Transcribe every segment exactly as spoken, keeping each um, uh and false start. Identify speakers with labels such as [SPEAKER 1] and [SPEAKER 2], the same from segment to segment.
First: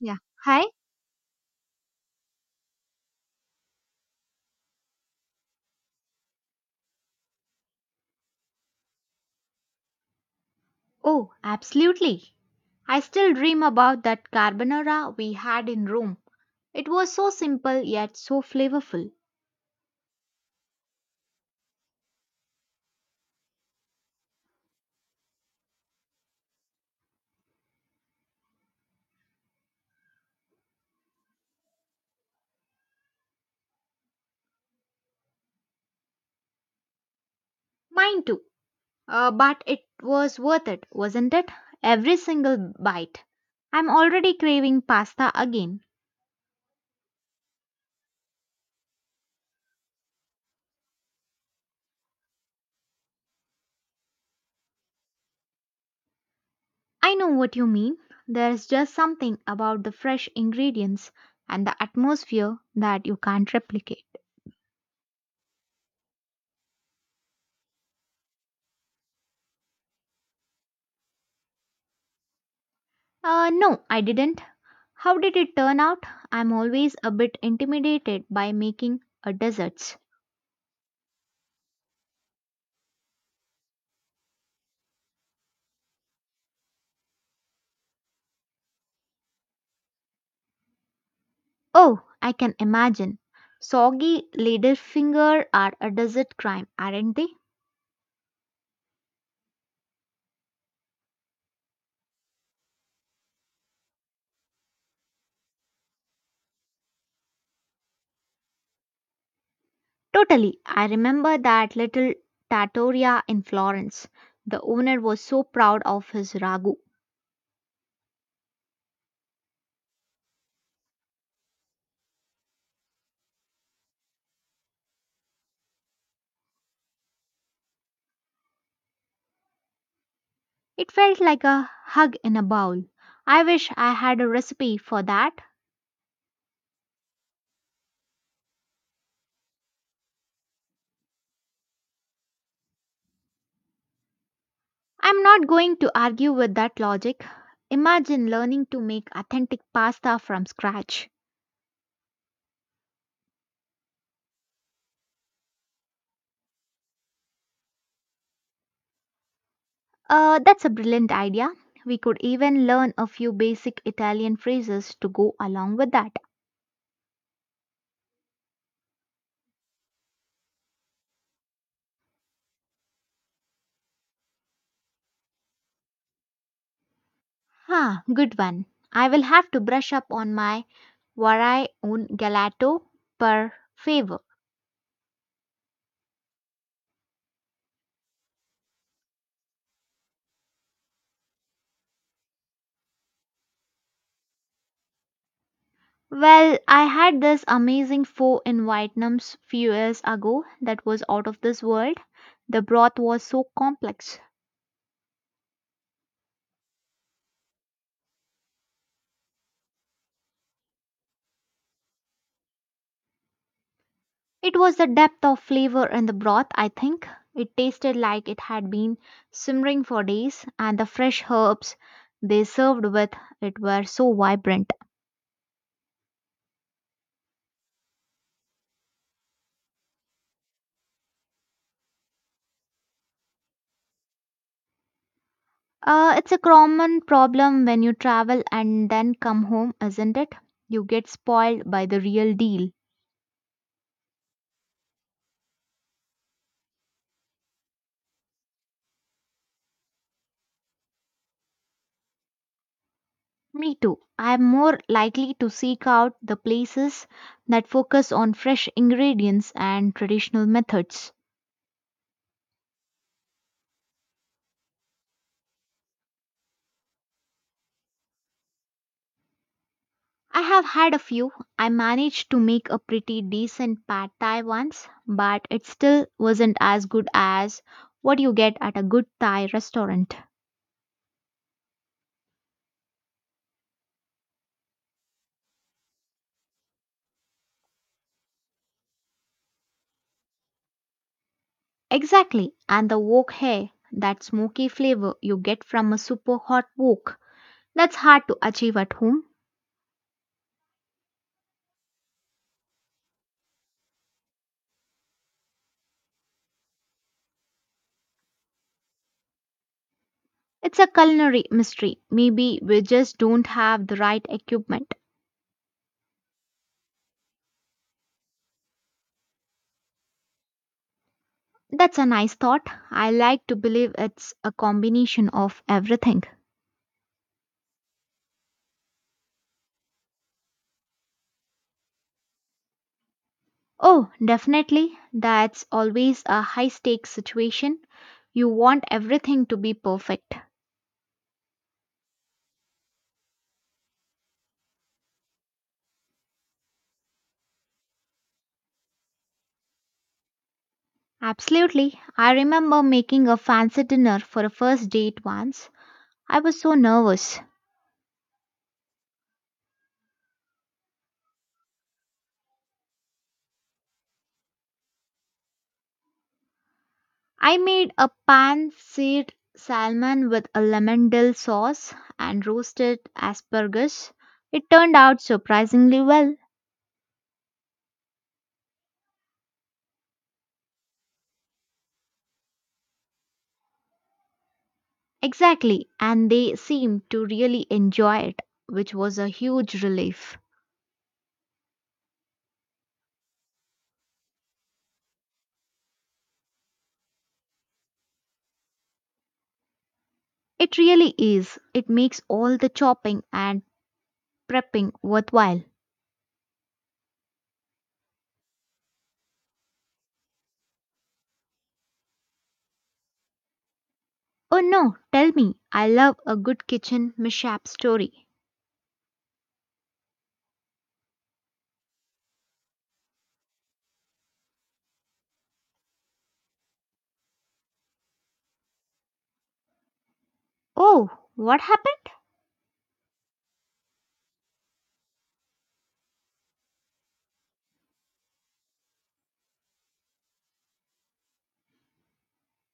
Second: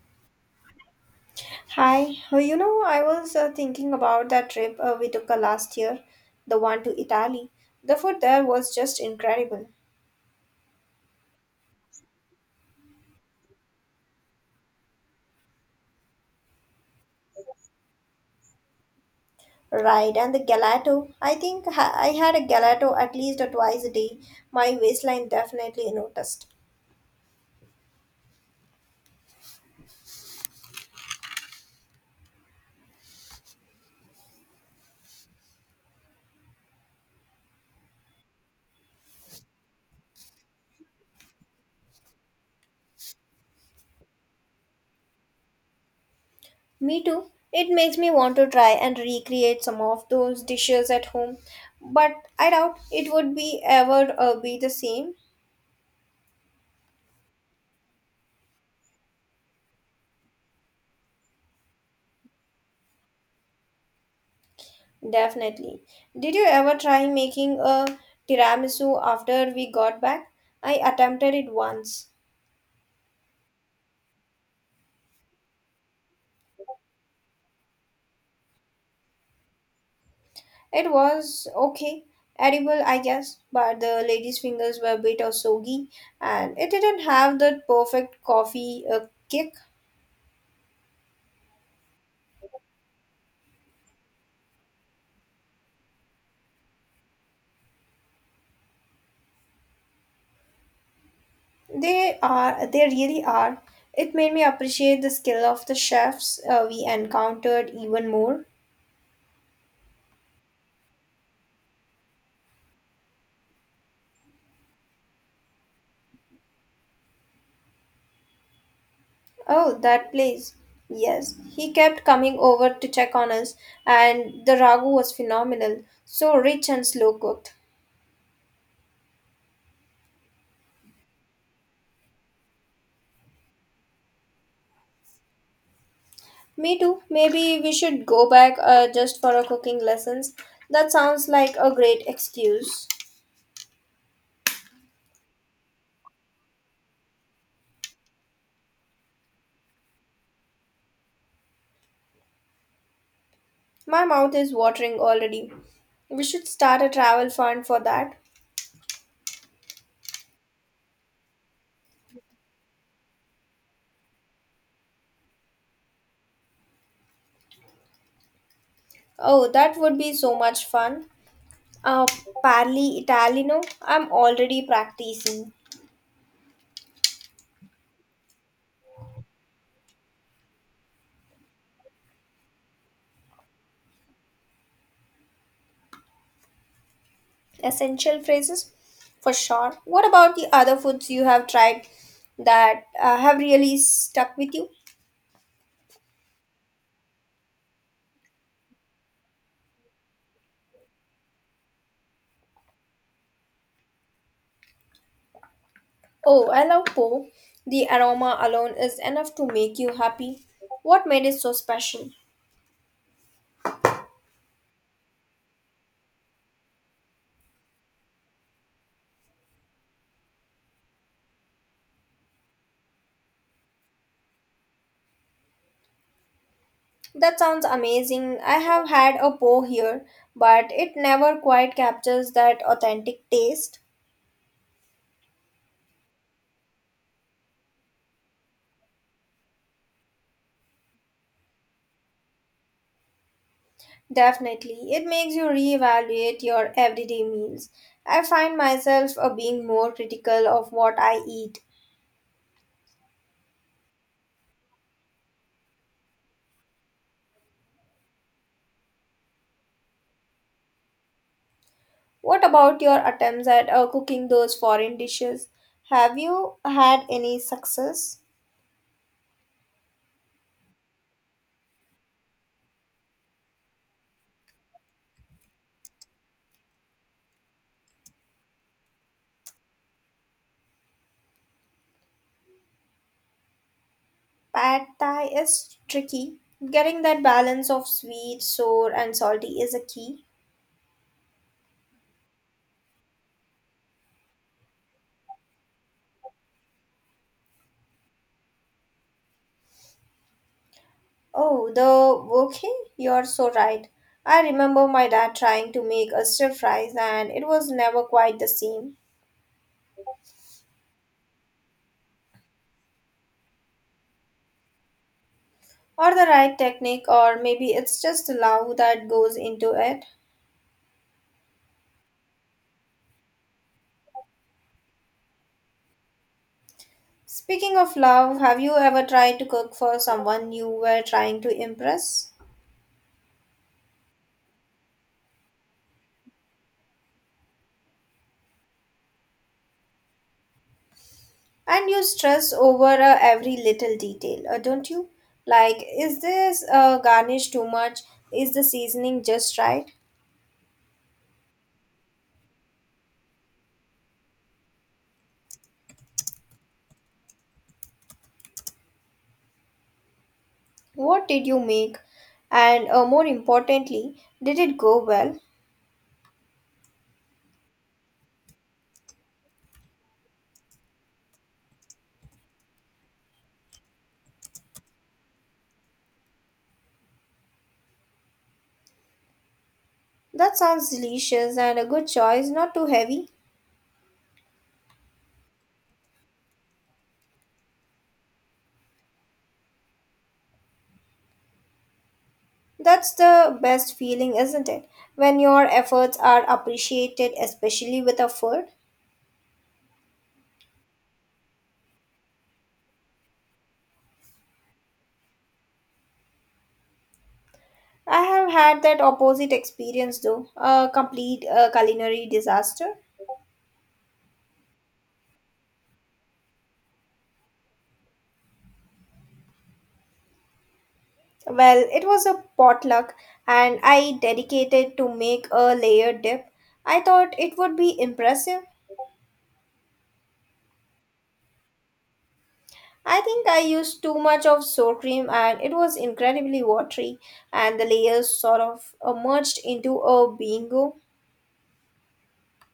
[SPEAKER 1] Yeah. Hi?
[SPEAKER 2] Hi, Uh, you know, I was uh, thinking about that trip uh, we took uh, last year, the one to Italy. The food there was just incredible.
[SPEAKER 1] Oh, absolutely. I still dream about that carbonara we had in Rome. It was so simple yet so flavorful.
[SPEAKER 2] Right, and the gelato. I think ha- I had a gelato at least uh, twice a day. My waistline definitely noticed.
[SPEAKER 1] Mine too. Uh, but it was worth it, wasn't it? Every single bite. I'm already craving pasta again.
[SPEAKER 2] Me too. It makes me want to try and recreate some of those dishes at home, but I doubt it would be ever uh, be the same.
[SPEAKER 1] I know what you mean. There's just something about the fresh ingredients and the atmosphere that you can't replicate.
[SPEAKER 2] Definitely. Did you ever try making a tiramisu after we got back? I attempted it once.
[SPEAKER 1] Uh, no, I didn't. How did it turn out? I'm always a bit intimidated by making a desserts.
[SPEAKER 2] It was okay, edible, I guess, but the lady's fingers were a bit of soggy and it didn't have that perfect coffee uh, kick.
[SPEAKER 1] Oh, I can imagine. Soggy ladyfinger are a desert crime, aren't they?
[SPEAKER 2] They are, they really are. It made me appreciate the skill of the chefs uh, we encountered even more.
[SPEAKER 1] Totally. I remember that little trattoria in Florence. The owner was so proud of his ragu.
[SPEAKER 2] Oh, that place. Yes, he kept coming over to check on us, and the ragu was phenomenal. So rich and slow cooked.
[SPEAKER 1] It felt like a hug in a bowl. I wish I had a recipe for that.
[SPEAKER 2] Me too. Maybe we should go back uh, just for a cooking lessons. That sounds like a great excuse.
[SPEAKER 1] I'm not going to argue with that logic. Imagine learning to make authentic pasta from scratch.
[SPEAKER 2] My mouth is watering already. We should start a travel fund for that.
[SPEAKER 1] Uh, that's a brilliant idea. We could even learn a few basic Italian phrases to go along with that.
[SPEAKER 2] Oh, that would be so much fun. Uh, Parli Italiano. I'm already practicing.
[SPEAKER 1] Ah, good one. I will have to brush up on my vorrei un gelato per favor.
[SPEAKER 2] Essential phrases for sure. What about the other foods you have tried that uh, have really stuck with you?
[SPEAKER 1] Well, I had this amazing pho in Vietnam s few years ago that was out of this world. The broth was so complex.
[SPEAKER 2] Oh, I love po. The aroma alone is enough to make you happy. What made it so special?
[SPEAKER 1] It was the depth of flavor in the broth, I think. It tasted like it had been simmering for days, and the fresh herbs they served with it were so vibrant.
[SPEAKER 2] That sounds amazing. I have had a po here, but it never quite captures that authentic taste.
[SPEAKER 1] Uh, it's a common problem when you travel and then come home, isn't it? You get spoiled by the real deal.
[SPEAKER 2] Definitely, it makes you reevaluate your everyday meals. I find myself uh, being more critical of what I eat.
[SPEAKER 1] Me too. I'm more likely to seek out the places that focus on fresh ingredients and traditional methods.
[SPEAKER 2] What about your attempts at uh, cooking those foreign dishes? Have you had any success?
[SPEAKER 1] I have had a few. I managed to make a pretty decent pad thai once, but it still wasn't as good as what you get at a good Thai restaurant.
[SPEAKER 2] Pad Thai is tricky. Getting that balance of sweet, sour, and salty is a key.
[SPEAKER 1] Exactly, and the wok hai, that smoky flavor you get from a super hot wok, that's hard to achieve at home.
[SPEAKER 2] Oh, the wokey? You're so right. I remember my dad trying to make a stir fries and it was never quite the same.
[SPEAKER 1] It's a culinary mystery. Maybe we just don't have the right equipment.
[SPEAKER 2] Or the right technique, or maybe it's just the love that goes into it.
[SPEAKER 1] That's a nice thought. I like to believe it's a combination of everything.
[SPEAKER 2] Speaking of love, have you ever tried to cook for someone you were trying to impress?
[SPEAKER 1] Oh, definitely. That's always a high stakes situation. You want everything to be perfect.
[SPEAKER 2] And you stress over uh, every little detail, uh, don't you? Like, is this uh, garnish too much? Is the seasoning just right?
[SPEAKER 1] Absolutely. I remember making a fancy dinner for a first date once. I was so nervous.
[SPEAKER 2] What did you make? And uh, more importantly, did it go well?
[SPEAKER 1] I made a pan-seared salmon with a lemon dill sauce and roasted asparagus. It turned out surprisingly well.
[SPEAKER 2] That sounds delicious and a good choice, not too heavy.
[SPEAKER 1] Exactly, and they seemed to really enjoy it, which was a huge relief.
[SPEAKER 2] That's the best feeling, isn't it? When your efforts are appreciated, especially with a food.
[SPEAKER 1] It really is. It makes all the chopping and prepping worthwhile.
[SPEAKER 2] I have had that opposite experience though, a complete uh, culinary disaster.
[SPEAKER 1] Oh no, tell me, I love a good kitchen mishap story.
[SPEAKER 2] Well, it was a potluck and I dedicated to make a layered dip. I thought it would be impressive.
[SPEAKER 1] Oh, what happened?
[SPEAKER 2] I think I used too much of sour cream and it was incredibly watery and the layers sort of uh, merged into a bingo.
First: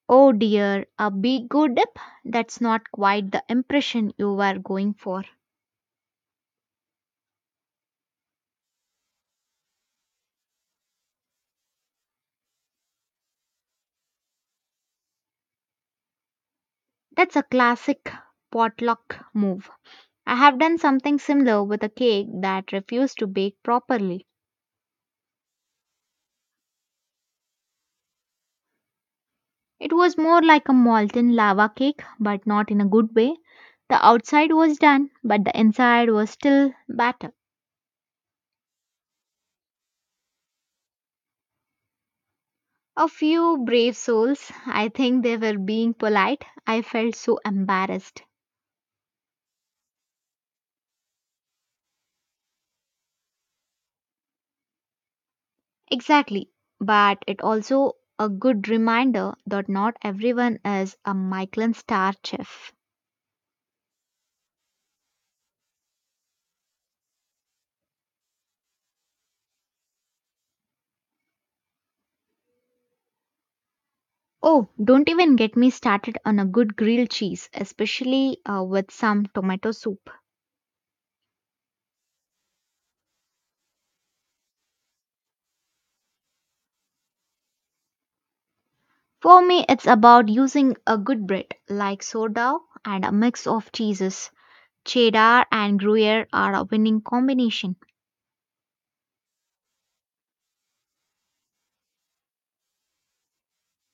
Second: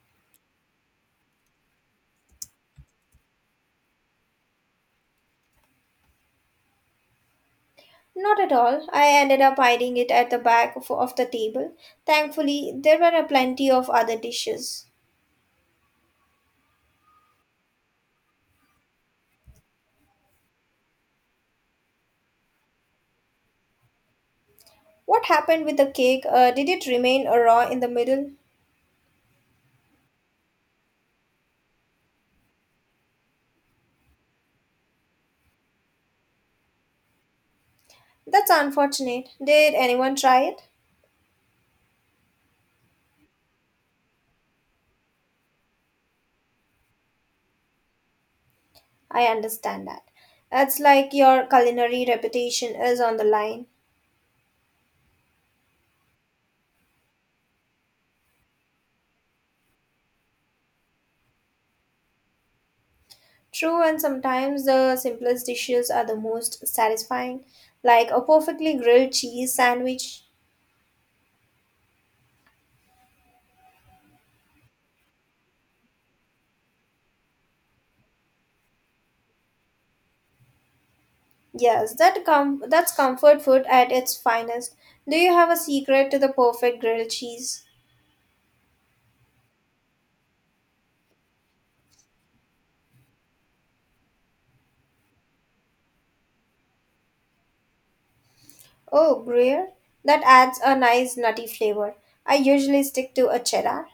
[SPEAKER 1] Oh dear, a big go dip? That's not quite the impression you were going for.
[SPEAKER 2] Not at all. I ended up hiding it at the back of, of the table. Thankfully, there were a plenty of other dishes.
[SPEAKER 1] That's a classic potluck move. I have done something similar with a cake that refused to bake properly.
[SPEAKER 2] What happened with the cake? Uh, did it remain uh, raw in the middle?
[SPEAKER 1] It was more like a molten lava cake, but not in a good way. The outside was done, but the inside was still battered.
[SPEAKER 2] That's unfortunate. Did anyone try it?
[SPEAKER 1] A few brave souls, I think they were being polite. I felt so embarrassed.
[SPEAKER 2] I understand that. It's like your culinary reputation is on the line.
[SPEAKER 1] Exactly, but it also a good reminder that not everyone is a Michelin star chef.
[SPEAKER 2] True, and sometimes the simplest dishes are the most satisfying, like a perfectly grilled cheese sandwich.
[SPEAKER 1] Oh, don't even get me started on a good grilled cheese, especially uh, with some tomato soup.
[SPEAKER 2] Yes, that com- that's comfort food at its finest. Do you have a secret to the perfect grilled cheese?
[SPEAKER 1] For me, it's about using a good bread like sourdough and a mix of cheeses. Cheddar and Gruyere are a winning combination.
[SPEAKER 2] Oh, Gruyere? That adds a nice nutty flavor. I usually stick to a cheddar.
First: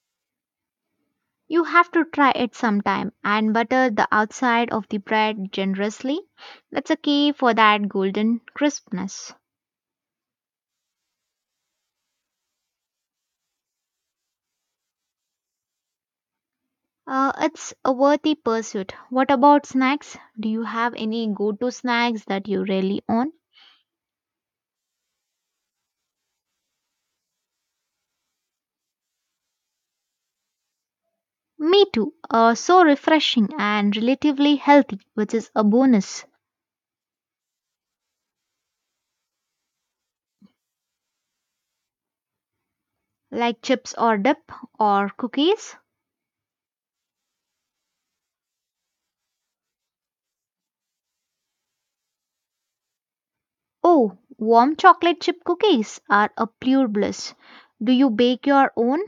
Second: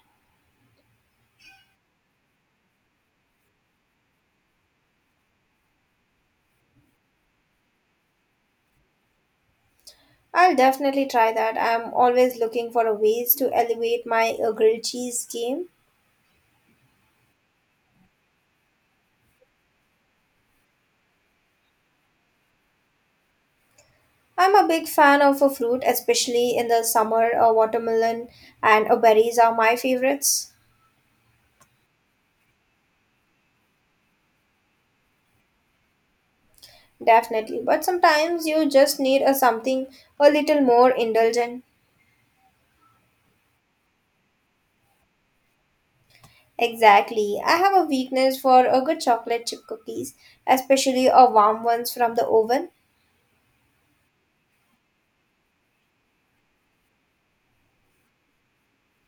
[SPEAKER 1] You have to try it sometime and butter the outside of the bread generously. That's a key for that golden crispness.
[SPEAKER 2] I'll definitely try that. I'm always looking for a ways to elevate my uh, grilled cheese game.
[SPEAKER 1] Uh, it's a worthy pursuit. What about snacks? Do you have any go to snacks that you really own?
[SPEAKER 2] I'm a big fan of a fruit, especially in the summer. A watermelon and a berries are my favorites,
[SPEAKER 1] Me too. Uh, so refreshing and relatively healthy, which is a bonus.
[SPEAKER 2] definitely. But sometimes you just need a something a little more indulgent.
[SPEAKER 1] Like chips or dip or cookies?
[SPEAKER 2] Exactly. I have a weakness for a good chocolate chip cookies, especially a warm ones from the oven.
[SPEAKER 1] Oh, warm chocolate chip cookies are a pure bliss. Do you bake your own?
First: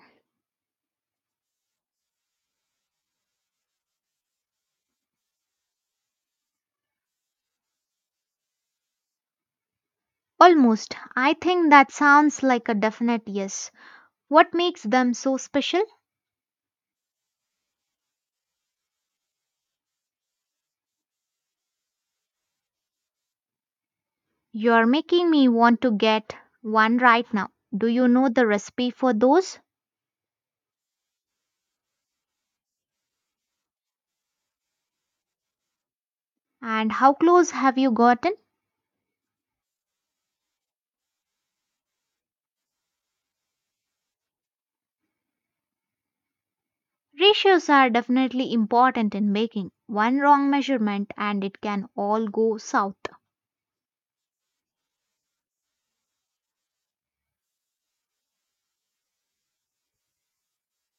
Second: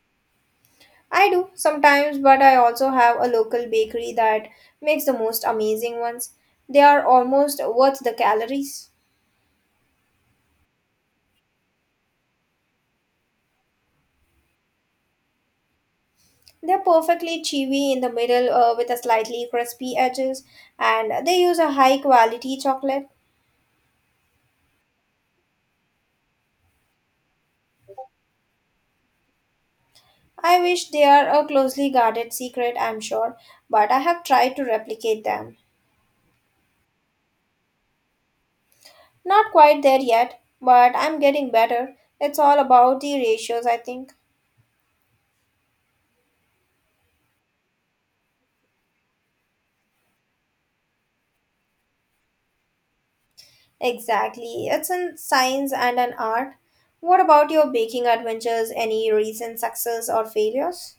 [SPEAKER 2] I do sometimes, but I also have a local bakery that makes the most amazing ones. They are almost worth the calories.
[SPEAKER 1] Almost. I think that sounds like a definite yes. What makes them so special?
[SPEAKER 2] They're perfectly chewy in the middle uh, with a slightly crispy edges, and they use a high quality chocolate.
[SPEAKER 1] You're making me want to get one right now. Do you know the recipe for those?
[SPEAKER 2] I wish they are a closely guarded secret, I'm sure, but I have tried to replicate them.
[SPEAKER 1] And how close have you gotten?
[SPEAKER 2] Not quite there yet, but I'm getting better. It's all about the ratios, I think.
[SPEAKER 1] Ratios are definitely important in baking. One wrong measurement and it can all go south.
[SPEAKER 2] Exactly. It's in science and an art. What about your baking adventures? Any recent success or failures?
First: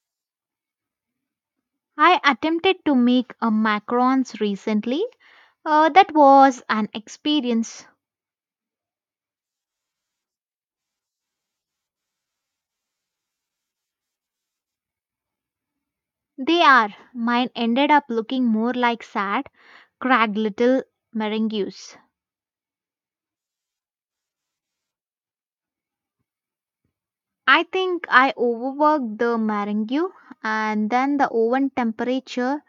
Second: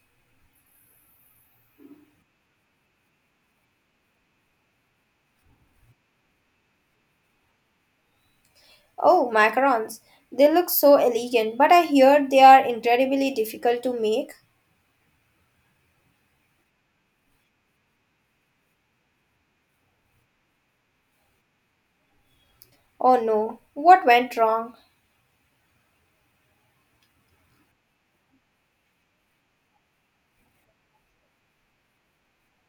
[SPEAKER 1] I attempted to make a macarons recently. Uh, that was an experience.
[SPEAKER 2] Oh, macarons. They look so elegant, but I hear they are incredibly difficult to make.
[SPEAKER 1] They are. Mine ended up looking more like sad, cracked little meringues.
[SPEAKER 2] Oh no, what went wrong?
[SPEAKER 1] I think I overworked the meringue and then the oven temperature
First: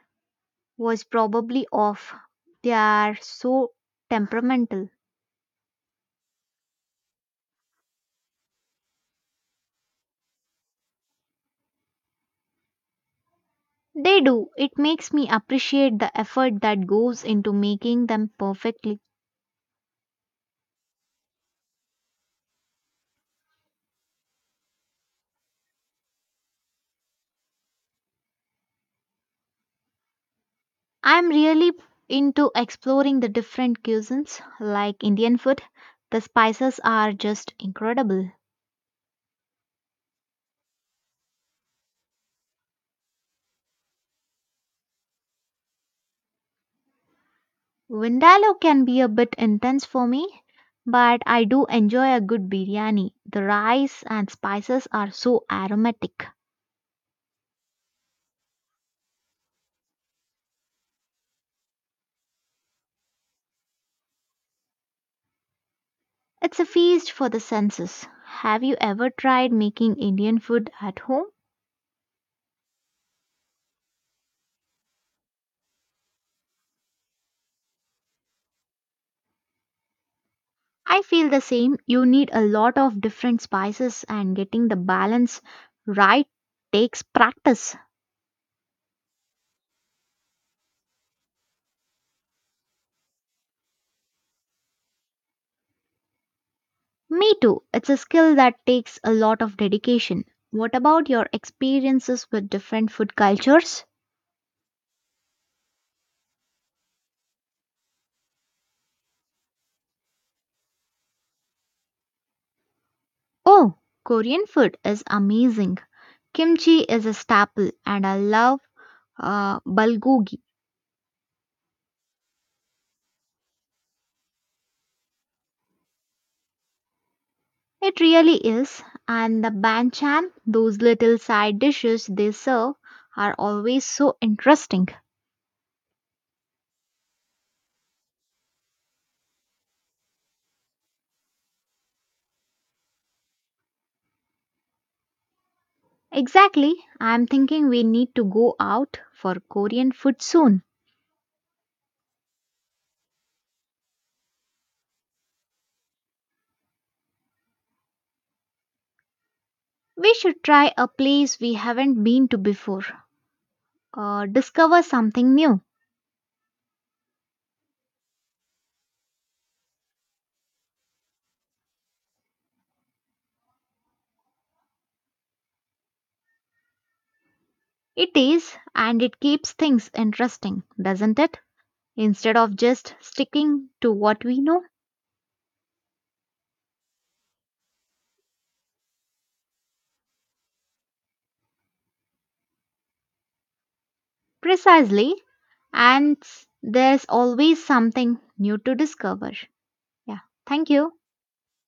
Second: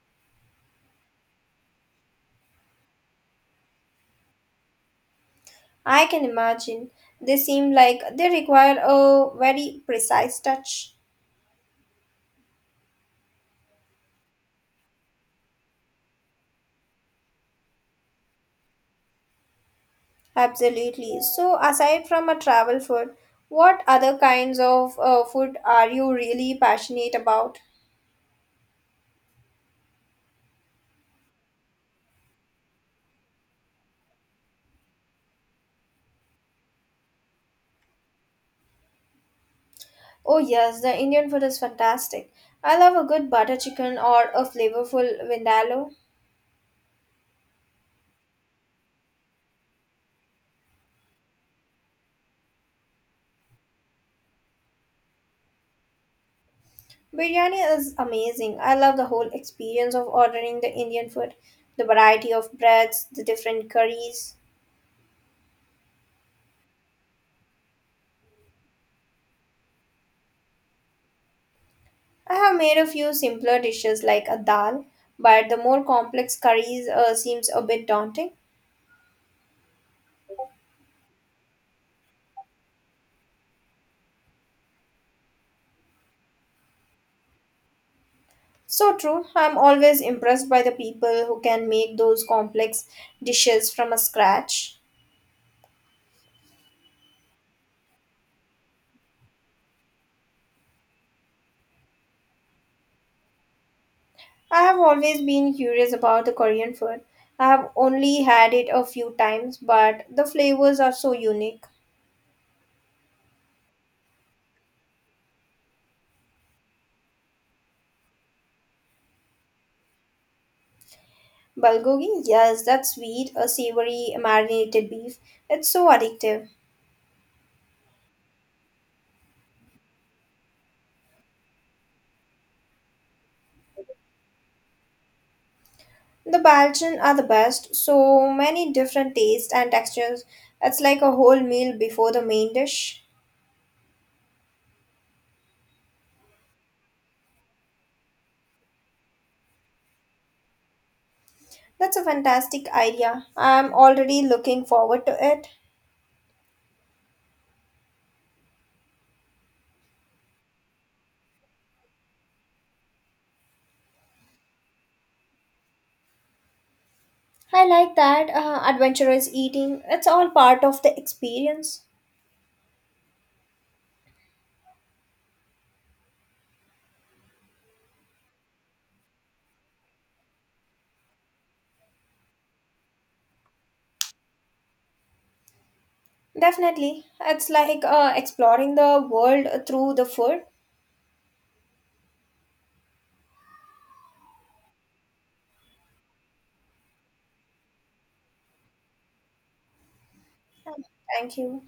[SPEAKER 1] was probably off. They are so temperamental.
[SPEAKER 2] I can imagine. They seem like they require a very precise touch.
[SPEAKER 1] They do. It makes me appreciate the effort that goes into making them perfectly.
[SPEAKER 2] Absolutely. So, aside from a travel food, what other kinds of uh, food are you really passionate about?
[SPEAKER 1] I'm really into exploring the different cuisines like Indian food. The spices are just incredible.
[SPEAKER 2] Oh, yes, the Indian food is fantastic. I love a good butter chicken or a flavorful vindaloo.
[SPEAKER 1] Vindaloo can be a bit intense for me, but I do enjoy a good biryani. The rice and spices are so aromatic.
[SPEAKER 2] Biryani is amazing. I love the whole experience of ordering the Indian food, the variety of breads, the different curries.
[SPEAKER 1] It's a feast for the senses. Have you ever tried making Indian food at home?
[SPEAKER 2] I have made a few simpler dishes like a dal, but the more complex curries uh, seems a bit daunting.
[SPEAKER 1] I feel the same. You need a lot of different spices and getting the balance right takes practice.
[SPEAKER 2] So true. I'm always impressed by the people who can make those complex dishes from a scratch.
[SPEAKER 1] Me too. It's a skill that takes a lot of dedication. What about your experiences with different food cultures?
[SPEAKER 2] I have always been curious about the Korean food. I have only had it a few times, but the flavors are so unique.
[SPEAKER 1] Oh, Korean food is amazing. Kimchi is a staple, and I love uh, bulgogi.
[SPEAKER 2] Bulgogi, yes, that sweet, a savory marinated beef. It's so addictive.
[SPEAKER 1] It really is. And the banchan, those little side dishes they serve, are always so interesting.
[SPEAKER 2] The Balkan are the best, so many different tastes and textures. It's like a whole meal before the main dish.
[SPEAKER 1] Exactly. I'm thinking we need to go out for Korean food soon.
[SPEAKER 2] That's a fantastic idea. I'm already looking forward to it.
[SPEAKER 1] We should try a place we haven't been to before. Uh, discover something new.
[SPEAKER 2] I like that uh, adventurous eating. It's all part of the experience.
[SPEAKER 1] It is, and it keeps things interesting, doesn't it? Instead of just sticking to what we know.
[SPEAKER 2] Definitely. It's like uh, exploring the world through the food.
[SPEAKER 1] Precisely, and s- there's always something new to discover. Yeah, thank you.
[SPEAKER 2] Thank you.